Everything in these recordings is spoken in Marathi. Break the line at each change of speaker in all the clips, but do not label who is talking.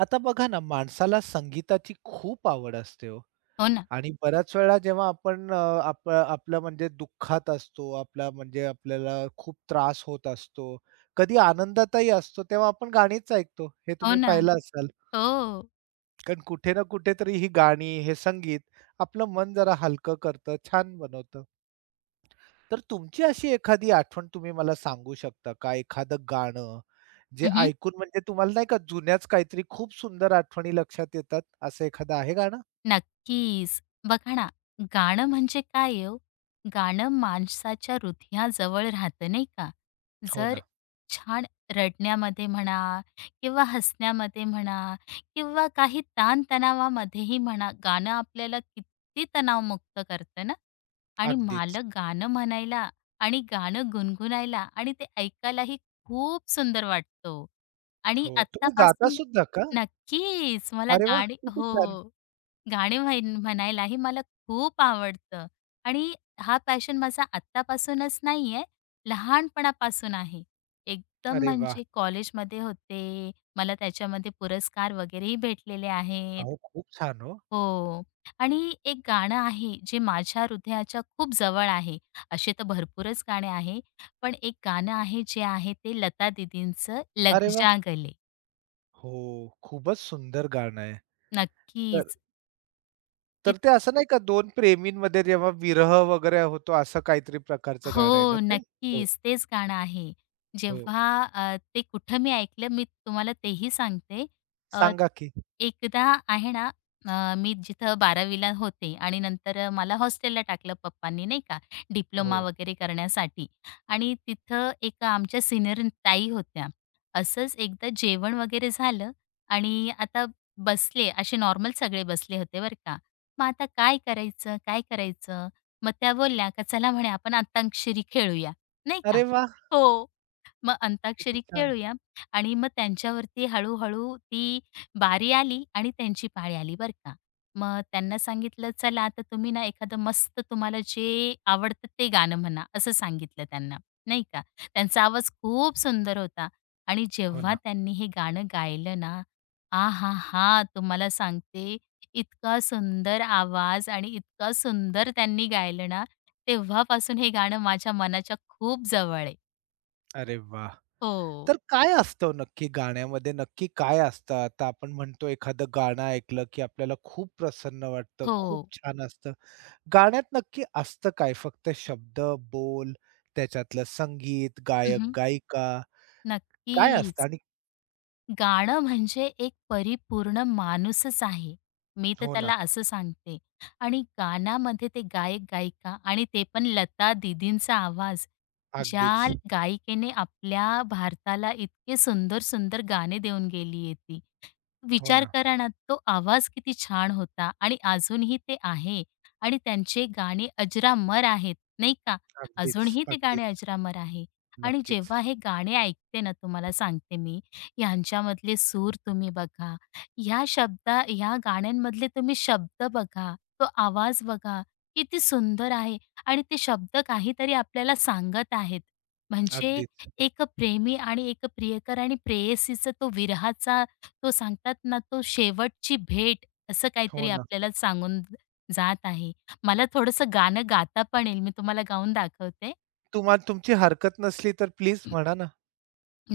आता बघा ना, माणसाला संगीताची खूप आवड असते हो
हो ना,
आणि बऱ्याच वेळा जेव्हा आपण आपलं म्हणजे दुःखात असतो, आपला म्हणजे आपल्याला खूप त्रास होत असतो, कधी आनंदातही असतो, तेव्हा आपण गाणीच ऐकतो. हे
हो
तुम्ही
ना.
पाहिलं असाल.
हो.
कारण कुठे ना कुठेतरी ही गाणी, हे संगीत आपलं मन जरा हलकं करतं, छान बनवतं. तर तुमची अशी एखादी आठवण तुम्ही मला सांगू शकता का? एखादं गाणं जे
हं,
ऐकून म्हणजे तुम्हाला नाही का जुन्याच काहीतरी खूप सुंदर आठवणी लक्षात येतात, असं एखादं आहे गाणं?
नक्कीच. बघा ना, गाणं म्हणजे काय आहे ओ? गाणं माणसाच्या हृदयाजवळ राहतं नाही का?
हो
जर
ना.
छान रडण्यामध्ये म्हणा किंवा हसण्यामध्ये म्हणा किंवा काही ताणतणावामध्येही म्हणा, गाणं आपल्याला किती तणावमुक्त करतं ना? आणि
अगदीच.
मला गाणं म्हणायला आणि गाणं गुणगुणायला आणि ते ऐकायलाही खूप सुंदर वाटतं हो. आणि
हो. तुम्ही गाता
आत्तापासून
सुद्धा का?
नक्कीच मला
अरे वाह!
गाणी
किती
हो.
छान.
गाणे म्हणायलाही मला खूप आवडतं आणि हा पॅशन माझा आत्तापासूनच नाहीये, लहानपणापासून आहे. एकदम
अरे वाह!
म्हणजे कॉलेजमध्ये होते, मला त्याच्यामध्ये पुरस्कार वगैरेही भेटलेले आहेत.
अहो, खूप छान हो.
हो. आणि एक गाणं आहे जे माझ्या हृदयाच्या खूप जवळ आहे. असे तर भरपूरच गाणे आहे, पण एक गाणं आहे जे आहे ते लता दीदींचं लग
अरे वाह!
जा गले.
हो, खूपच सुंदर गाणं आहे. तर
नक्कीच.
तर ते असं नाही का दोन प्रेमींमध्ये जेव्हा विरह वगैरे होतो असं काहीतरी प्रकारचं गाणं आहे ना
हो,
ते? हो,
नक्कीच. तेच गाणं आहे.
हो.
जेव्हा अ, ते कुठं मी ऐकलं मी तुम्हाला तेही सांगते. अ,
सांगा की?
एकदा आहे ना मी जिथं बारावीला होते आणि नंतर मला हॉस्टेलला टाकलं पप्पांनी नाही का, डिप्लोमा
हो.
वगैरे करण्यासाठी आणि तिथं एक आमच्या सीनियर ताई होत्या. असंच एकदा जेवण वगैरे झालं आणि आता बसले, असे नॉर्मल सगळे बसले होते बरं का. मग आता काय करायचं, काय करायचं? मग त्या बोलल्या का चला म्हणे आपण अंताक्षरी खेळूया, नाही का.
अरे वाह!
हो. मग
किती
अंताक्षरी
छान.
खेळूया आणि मग त्यांच्यावरती हळू-हळू ती बारी आली आणि त्यांची पाळी आली बरं का. मग त्यांना सांगितलं, "चला आता तुम्ही ना एखादं मस्त तुम्हाला जे आवडतं ते गाणं म्हणा." असं सांगितलं त्यांना, नाही का. त्यांचा आवाज खूप सुंदर होता आणि
हो
जेव्हा
ना.
त्यांनी हे गाणं गायलं ना, आहाहा! तुम्हाला सांगते इतका सुंदर आवाज आणि इतका सुंदर त्यांनी गायलं ना, तेव्हापासून हे गाणं माझ्या मनाच्या खूप जवळ आहे.
अरे वाह!
हो.
तर काय असतं नक्की गाण्यामध्ये नक्की काय असतं? आता आपण म्हणतो एखादं गाणं ऐकलं की आपल्याला खूप प्रसन्न वाटतं, खूप
हो.
छान असतं. गाण्यात नक्की असतं काय? फक्त शब्द, बोल, त्याच्यातलं संगीत,
हं, हं.
गायक-गायिका काय असतं?
नक्कीच.
आणि
गाणं म्हणजे एक परिपूर्ण माणूसच आहे. मी तर
हो ना,
त्याला असं सांगते. आणि गाण्यामध्ये ते गायक-गायिका आणि ते पण लता दीदींचा आवाज. ज्या
अगदीच.
गायिकेने आपल्या भारताला इतके सुंदर-सुंदर गाणे देऊन गेली आहे
हो
विचार
ना.
करा ना, तो आवाज किती छान होता आणि अजूनही ते आहे आणि त्यांचे गाणे अजरामर आहेत, नाही का?
अगदीच,
अजूनही ते
अगदीच.
गाणे अजरामर आहे आणि
नक्कीच.
जेव्हा हे गाणे ऐकते ना, तुम्हाला सांगते मी, ह्यांच्यामधले सूर तुम्ही बघा, ह्या शब्द ह्या गाण्यांमधले तुम्ही शब्द बघा, तो आवाज बघा, किती सुंदर आहे आणि ते शब्द काहीतरी आपल्याला सांगत आहेत. म्हणजे
अगदीच.
एक प्रेमी आणि एक प्रियकर आणि प्रेयसीचा तो विरहाचा तो सांगतात ना, तो शेवटची भेट असं
हो
काहीतरी
ना.
आपल्याला सांगून जात आहे. मला थोडंसं गाणं गाता पण येईल. मी तुम्हाला गाऊन दाखवते.
तुम्हाला तुमची हरकत नसली तर प्लीज म्हणा ना.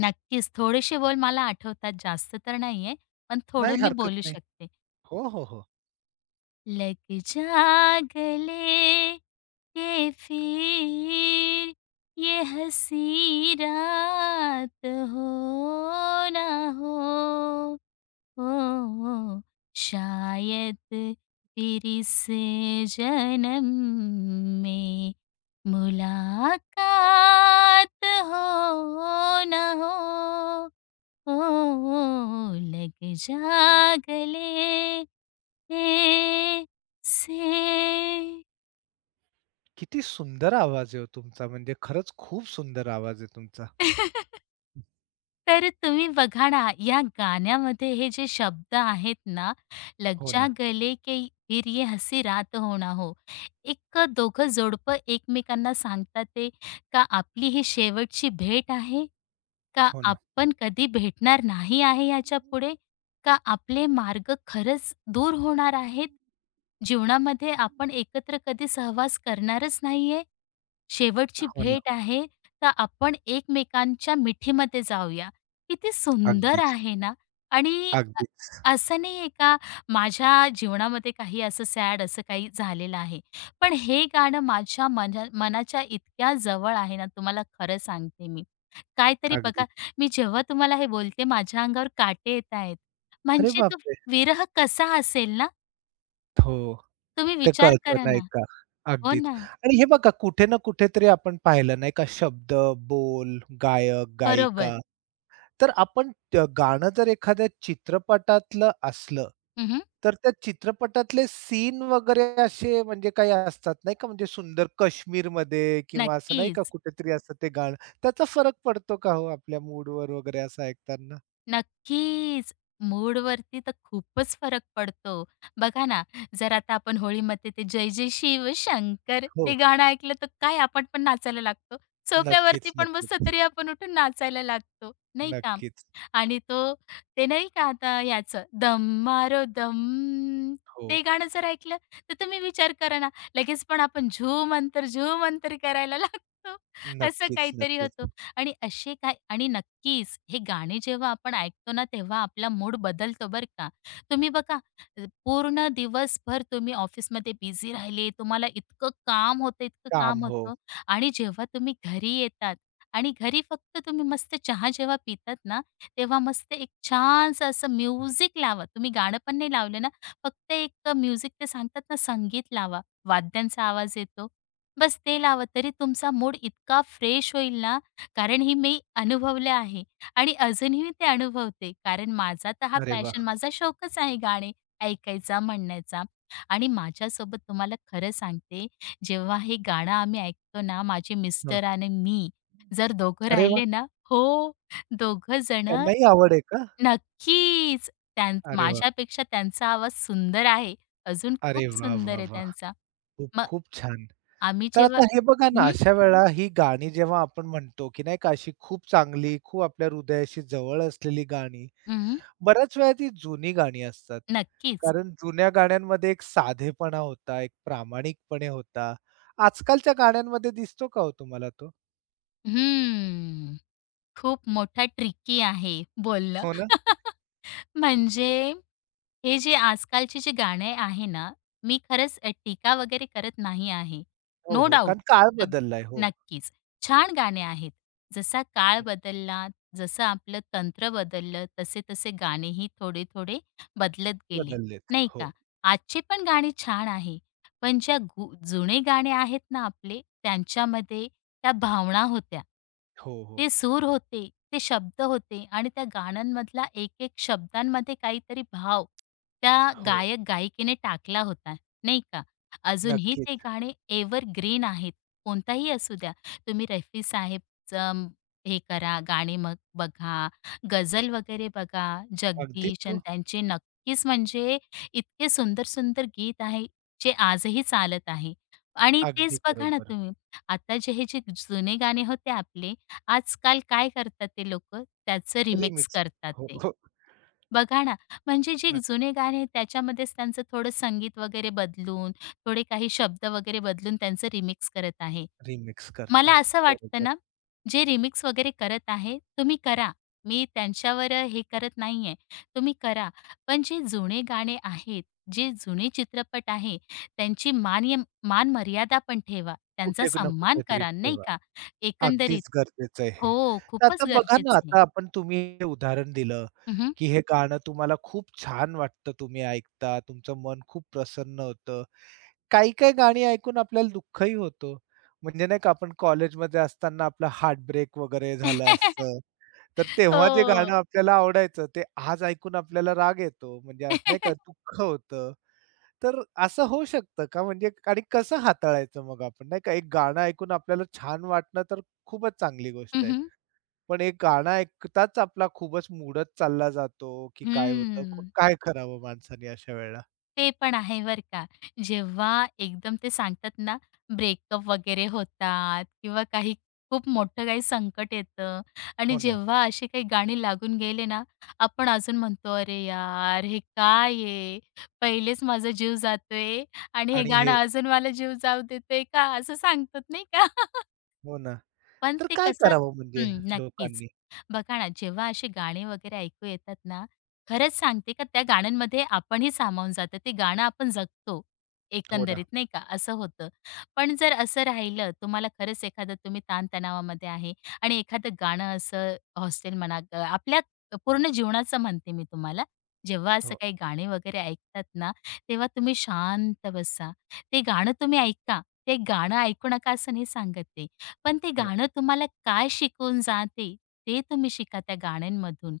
नक्कीच थोडेसे बोल मला आठवतात, जास्त तर नाहीये, पण
नाही
थोडं मी
हरकत
बोलू
नाही.
शकते.
हो, हो, हो.
लग जा गले ये फिर ये हसी रात हो ना हो. ओ, शायद फिर से जन्म में मुलाकात हो न हो ओ, लग जा गले से
किती सुंदर आवाज आहे हो तुमचा, म्हणजे खरंच खूप सुंदर आवाज आहे तुमचा.
तर तुम्ही बघा ना, या गाण्यामध्ये हे जे शब्द आहेत ना, लग
हो
जा
ना,
गले के फिर ये हसी रात हो ना हो. एक दोघं जोडपं एकमेकांना सांगतात ते, का आपली ही शेवटची भेट आहे, का
हो ना.
आपण कधी भेटणार नाही आहे याच्यापुढे, का आपले मार्ग खरंच दूर होणार आहेत, जीवनामध्ये आपण एकत्र कधी सहवास करणारच नाहीये? शेवटची
हो ना.
भेट आहे, तर आपण एकमेकांच्या मिठीमध्ये जाऊया. किती सुंदर
अगदीच,
आहे ना. आणि
अगदीच,
असं नाहीये का माझ्या जीवनामध्ये काही असं सॅड असं काही झालेलं आहे. पण हे गाणं माझ्या मनाच्या इतक्या जवळ आहे ना, तुम्हाला खरं सांगते मी. काहीतरी बघा,
अगदीच.
मी जेव्हा तुम्हाला हे बोलते माझ्या अंगावर काटे येत आहेत.
अरे
म्हणजे तो
बापरे!
विरह कसा असेल ना,
हो.
तुम्ही
ते
विचार
कळतं
करा
नाही
ना.
का?
हो
अगदीच.
ना.
आणि हे बघा कुठे ना कुठेतरी आपण पाहिलं नाही का शब्द, बोल, गायक,
बरोबर.
गायिका तर आपण गाणं जर एखाद्या चित्रपटातलं असलं,
हं,
तर त्या चित्रपटातले सीन वगैरे असे म्हणजे काही असतात नाही का म्हणजे सुंदर काश्मीरमध्ये किंवा असं नाही का
नक्कीच.
कुठेतरी असं ते गाणं त्याचा फरक पडतो का हो आपल्या मूडवर वगैरे असं ऐकताना?
नक्कीच. मूडवरती तर खूपच फरक पडतो. बघा ना, जर आता आपण होळीमध्ये ते जय जय शिवशंकर
हो.
ते गाणं ऐकलं तर काय आपण पण नाचायला लागतो. सोफ्यावरती
नक्कीच,
पण बसलं
नक्कीच.
तरी आपण उठून नाचायला लागतो, नाही का?
नक्कीच.
आणि तो ते नाही का आता याचं दम मारो दम
हो.
ते गाणं जर ऐकलं तर तुम्ही विचार करा ना, लगेच पण आपण झूम अंतर, झूम अंतर करायला लागतो. असं
नक्कीच,
काहीतरी
नक्कीच.
होतं आणि असे काय आणि नक्कीच हे गाणे जेव्हा आपण ऐकतो ना, तेव्हा आपला मूड बदलतो बरं का. तुम्ही बघा पूर्ण दिवसभर तुम्ही ऑफिसमध्ये बिझी राहिले, तुम्हाला इतकं काम होतं, इतकं
काम.
काम
हो.
होतं आणि जेव्हा तुम्ही घरी येतात आणि घरी फक्त तुम्ही मस्त चहा जेव्हा पितात ना, तेव्हा मस्त एक छानसं असं म्युझिक लावा. तुम्ही गाणं पण नाही लावलं ना, फक्त एक म्युझिक ते सांगतात ना, संगीत लावा. वाद्यांचा आवाज येतो. बस ते लावा, तरी तुमचा मूड इतका फ्रेश होईल ना, कारण ही मी अनुभवले आहे आणि अजूनही मी ते अनुभवते. कारण माझा तर हा
अरे वाह!
पॅशन, माझा शौकच आहे गाणे ऐकायचा, म्हणण्याचा. आणि माझ्यासोबत तुम्हाला खरं सांगते, जेव्हा हे गाणं आम्ही ऐकतो ना, माझे मिस्टर आणि मी जर दोघं
अरे वाह!
राहिले ना हो, दोघं जण
त्यांनाही आवड आहे का?
नक्कीच.
अरे वाह!
माझ्यापेक्षा त्यांचा आवाज सुंदर आहे. अजून खूप
अरे वाह,
सुंदर
वाह,
आहे
वाह!
त्यांचा.
खूप,
मग
खूप छान.
आम्ही
तर
जेव्हा
आता हे बघा ना,
हं,
अशा वेळा ही गाणी जेव्हा आपण म्हणतो, की नाही का अशी खूप चांगली, खूप आपल्या हृदयाशी जवळ असलेली गाणी,
हं.
बऱ्याच वेळा ती जुनी गाणी असतात.
नक्कीच.
कारण जुन्या गाण्यांमध्ये एक साधेपणा होता, एक प्रामाणिकपणे होता. आजकालच्या गाण्यांमध्ये दिसतो का हो तुम्हाला तो?
हम्म. खूप मोठा ट्रिकी आहे बोलणं.
हो ना?
म्हणजे हे जे आजकालची जी गाणे आहे ना, मी खरंच टीका वगैरे करत नाही आहे.
हो,
नो
हो.
डाउट
कारण काळ
अ,
बदललाय. हो.
नक्कीच. छान गाणे आहेत. जसा काळ बदलला, जसं आपलं तंत्र बदललं, तसे-तसे गाणेही थोडे-थोडे बदलत गेले,
बदललेत.
नाही का?
हो.
आजची पण गाणी छान आहे. पण ज्या जुने गाणे आहेत ना आपले, त्यांच्यामध्ये त्या भावना होत्या.
हो, हो.
ते सूर होते, ते शब्द होते आणि त्या गाण्यांमधला एक-एक शब्दांमध्ये काहीतरी भाव त्या
हो.
गायक-गायिकेने टाकला होता, नाही का? अजूनही ते
नक्कीच.
गाणे एव्हरग्रीन आहेत. कोणताही असू द्या. तुम्ही रफी साहेबचं हे करा, गाणे मग बघा, गझल वगैरे बघा,
अगदीच
जगदीश अन्
हो.
त्यांचे नक्कीच म्हणजे इतके सुंदर-सुंदर गीत आहे, जे आजही चालत आहे आणि
अगदी
तेच बघा ना
बरोबर.
तुम्ही. आता जे हे जे जुने गाणे होते आपले, आजकाल काय करतात ते लोकं, त्याचं रिमिक्स
रिमिक्स.
करतात
हो,
ते.
हो.
बघा ना, म्हणजे जे जुने गाणे आहे, त्याच्यामध्येच त्यांचं थोडं संगीत वगैरे बदलून, थोडे काही शब्द वगैरे बदलून त्यांचं रिमिक्स करत आहे.
नक्की रिमिक्स
मला
करतात.
असं वाटतं
बरोबर.
ना, जे रिमिक्स वगैरे करत आहे, तुम्ही करा. मी त्यांच्यावर हे करत नाहीये. तुम्ही करा. पण जे जुने गाणे आहेत, जे जुने चित्रपट आहे, त्यांची मान मान मर्यादा पण ठेवा. त्यांचा
कुठे ना
सन्मान
कुठेतरी
करा, नाही
ठेवा.
का? एकंदरीत
अगदीच गरजेचं आहे हे.
हो,
तर आता
खूपच
बघा ना,
गरजेचं आहे.
आता आपण तुम्ही हे उदाहरण दिलं,
हं,
की हे गाणं तुम्हाला खूप छान वाटतं, तुम्ही ऐकता, तुमचं मन खूप प्रसन्न होतं. काही-काही गाणी ऐकून आपल्याला दुःखही होतं. म्हणजे नाही का आपण कॉलेजमध्ये असताना आपला हार्टब्रेक वगैरे झालं असतं. तर तेव्हा जे
हो.
गाणं आपल्याला आवडायचं, ते आज ऐकून आपल्याला राग येतो. म्हणजे नाही का दुःख होतं. तर असं होऊ शकतं का? म्हणजे आणि कसं हाताळायचं मग आपण नाही का? एक गाणं ऐकून आपल्याला छान वाटणं तर खूपच चांगली
हं,
गोष्ट आहे.
हं.
पण एक गाणं ऐकताच आपला खूपच मूडच चालला जातो, की काय होतं? मग काय करावं माणसाने अशा वेळेला?
ते पण आहे बरं का. जेव्हा एकदम ते सांगतात ना, ब्रेकअप वगैरे होतात किंवा काही खूप मोठं काही संकट येतं आणि
हो ना.
जेव्हा अशी काही गाणी लागून गेले ना, आपण अजून म्हणतो, "अरे यार, हे काय आहे? पहिलेच माझा जीव जातोय आणि हे
आणि
गाणं
हे
अजून मला जीव जाऊ देतंय का?" असं सांगतात नाही का?
हो ना.
पण
तर
ते
काय
कसं
करावं म्हणजे
हं, नक्कीच.
लोकांनी?
बघा ना, जेव्हा असे गाणे वगैरे ऐकू येतात ना, खरंच सांगते का त्या गाण्यांमध्ये आपणही सामावून जातो. ते गाणं आपण जगतो
हो ना.
एकंदरीत, नाही का, असं होतं. पण जर असं राहिलं, तुम्हाला खरंच एखादं तुम्ही ताणतणावामध्ये आहे आणि एखादं गाणं असं हॉस्टेल म्हणा, आपल्या पूर्ण जीवनाचं म्हणते मी तुम्हाला, जेव्हा असं
हो,
काही गाणे वगैरे ऐकतात ना, तेव्हा तुम्ही शांत बसा. ते गाणं तुम्ही ऐका. ते गाणं ऐकू नका असं नाही सांगत ते. पण ते
हो.
गाणं तुम्हाला काय शिकवून जाते, ते तुम्ही शिका त्या गाण्यांमधून.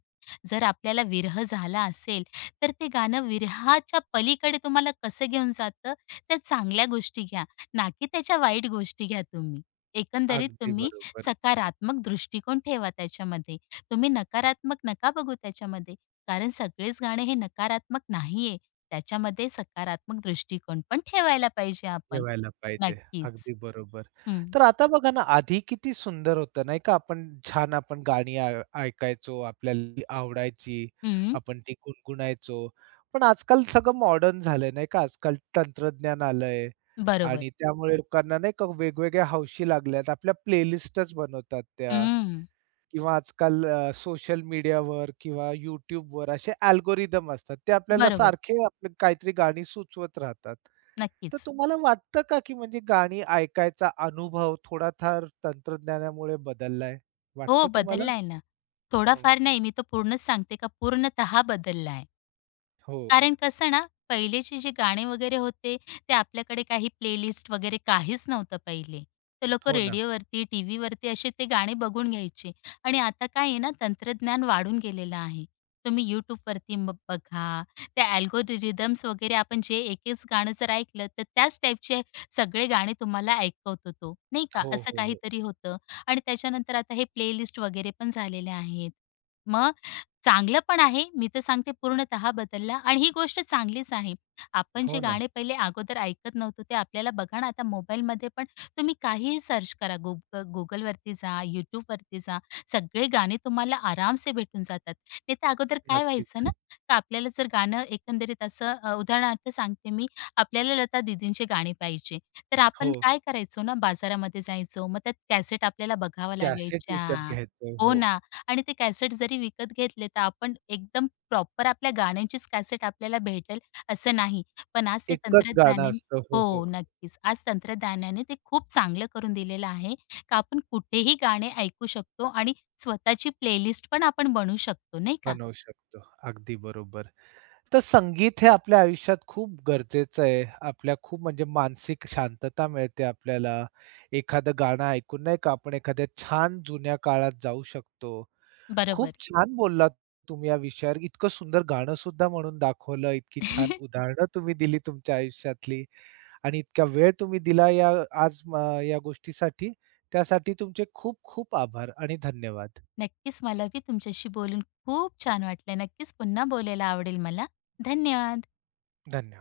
जर आपल्याला विरह झाला असेल, तर ते गाणं विरहाच्या पलीकडे तुम्हाला कसं घेऊन जातं, त्या चांगल्या गोष्टी घ्या, ना की त्याच्या वाईट गोष्टी घ्या तुम्ही. एकंदरीत
अगदी
तुम्ही
बरोबर.
सकारात्मक दृष्टिकोन ठेवा त्याच्यामध्ये. तुम्ही नकारात्मक नका बघू त्याच्यामध्ये, कारण सगळेच गाणे हे नकारात्मक नाही त्याच्यामध्ये सकारात्मक दृष्टिकोन पण ठेवायला पाहिजे आपण.
ठेवायला पाहिजे.
नक्कीच.
अगदी बरोबर.
हं,
तर आता बघा ना, आधी किती सुंदर होतं नाही का? आपण छान आपण गाणी ऐकायचो, आपल्याला ती आवडायची,
हं.
आपण ती गुणगुणायचो. पण आजकाल सगळं मॉडर्न झालंय नाही का? आजकाल तंत्रज्ञान आलंय
बरोबर.
आणि त्यामुळे लोकांना नाही का वेगवेगळ्या हौशी लागल्यात. आपल्या प्लेलिस्टच बनवतात त्या
हं,
किंवा आजकाल सोशल मीडियावर किंवा YouTubeवर असे अल्गोरिदम असतात. ते आपल्याला
बरोबर.
सारखे आपले काहीतरी गाणी सुचवत राहतात. तर
नक्कीच.
तुम्हाला वाटतं का, की म्हणजे गाणी ऐकायचा अनुभव थोडाफार तंत्रज्ञानामुळे बदललाय?
हो,
वाटतं तुम्हाला?
बदललाय ना.
हो.
थोडाफार नाही, मी तर पूर्णच सांगते का पूर्णतः बदललाय.
हो,
कारण कसं ना, पहिलेचे जे गाणे वगैरे होते, ते आपल्याकडे काही प्लेलिस्ट वगैरे काहीच नव्हतं पहिले. तर लोकं
हो ना.
रेडिओवरती, टीव्हीवरती असे ते गाणे बघून घ्यायचे. आणि आता काय आहे ना, तंत्रज्ञान वाढून गेलेलं आहे. तुम्ही YouTubeवरती मग बघा, त्या अल्गोरिदम्स वगैरे आपण जे एक-एक गाणं जर ऐकलं, तर त्याच टाईपचे सगळे गाणे तुम्हाला ऐकवतो तो, नाही का?
हो,
असं
हो, हो.
काहीतरी होतं. आणि त्याच्यानंतर आता हे प्लेलिस्ट वगैरे पण झालेले आहेत. मग चांगलं पण आहे. मी तर सांगते पूर्णतः बदलला आणि ही गोष्ट चांगलीच आहे. आपण जे
हो ना.
गाणे पहिले अगोदर ऐकत नव्हतो ते आपल्याला बघा ना आता मोबाईलमध्ये पण तुम्ही काहीही सर्च करा. Googleवरती जा, YouTubeवरती जा. सगळे गाणे तुम्हाला आरामसे भेटून जातात. नाही तर अगोदर काय व्हायचं
नक्कीच.
ना, का आपल्याला जर गाणं एकंदरीत असं उदाहरणार्थ सांगते मी, आपल्याला लता दीदींचे गाणे पाहिजे. तर
हो,
आपण काय करायचो ना, बाजारामध्ये जायचो. मग त्यात कॅसेट आपल्याला बघाव्या
कॅसेट विकत
लागायच्या.
घ्यायचो.
हो
हो.
ना. आणि ते कॅसेट जरी विकत घेतले, तर आपण एकदम प्रॉपर आपल्या गाण्यांचीच कॅसेट आपल्याला भेटेल असं नाही. पण आज ते
एकच गाणं
तंत्रज्ञानाने
असतं. हो,
हो,
हो.
नक्कीच. आज तंत्रज्ञानाने ते खूप चांगलं करून दिलेलं आहे, का आपण कुठेही गाणे ऐकू शकतो आणि स्वतःची प्लेलिस्ट पण आपण बनवू शकतो, नाही का?
बनवू शकतो. अगदी बरोबर. तर संगीत हे आपल्या आयुष्यात खूप गरजेचं आहे. आपल्या खूप म्हणजे मानसिक शांतता मिळते आपल्याला. एखादं गाणं ऐकून नाही का आपण एखाद्या छान जुन्या काळात जाऊ शकतो. खूप
बरोबर.
छान बोललात तुम्ही या विषयावर. इतकं सुंदर गाणं सुद्धा म्हणून दाखवलं, इतकी छान उदाहरणं तुम्ही दिली तुमच्या आयुष्यातली आणि इतका वेळ तुम्ही दिला या आज या गोष्टीसाठी. त्यासाठी तुमचे खूप खूप आभार आणि धन्यवाद.
नक्कीच मला बी तुमच्याशी बोलून खूप छान वाटलं. नक्कीच पुन्हा बोलायला आवडेल मला. धन्यवाद.
धन्यवाद.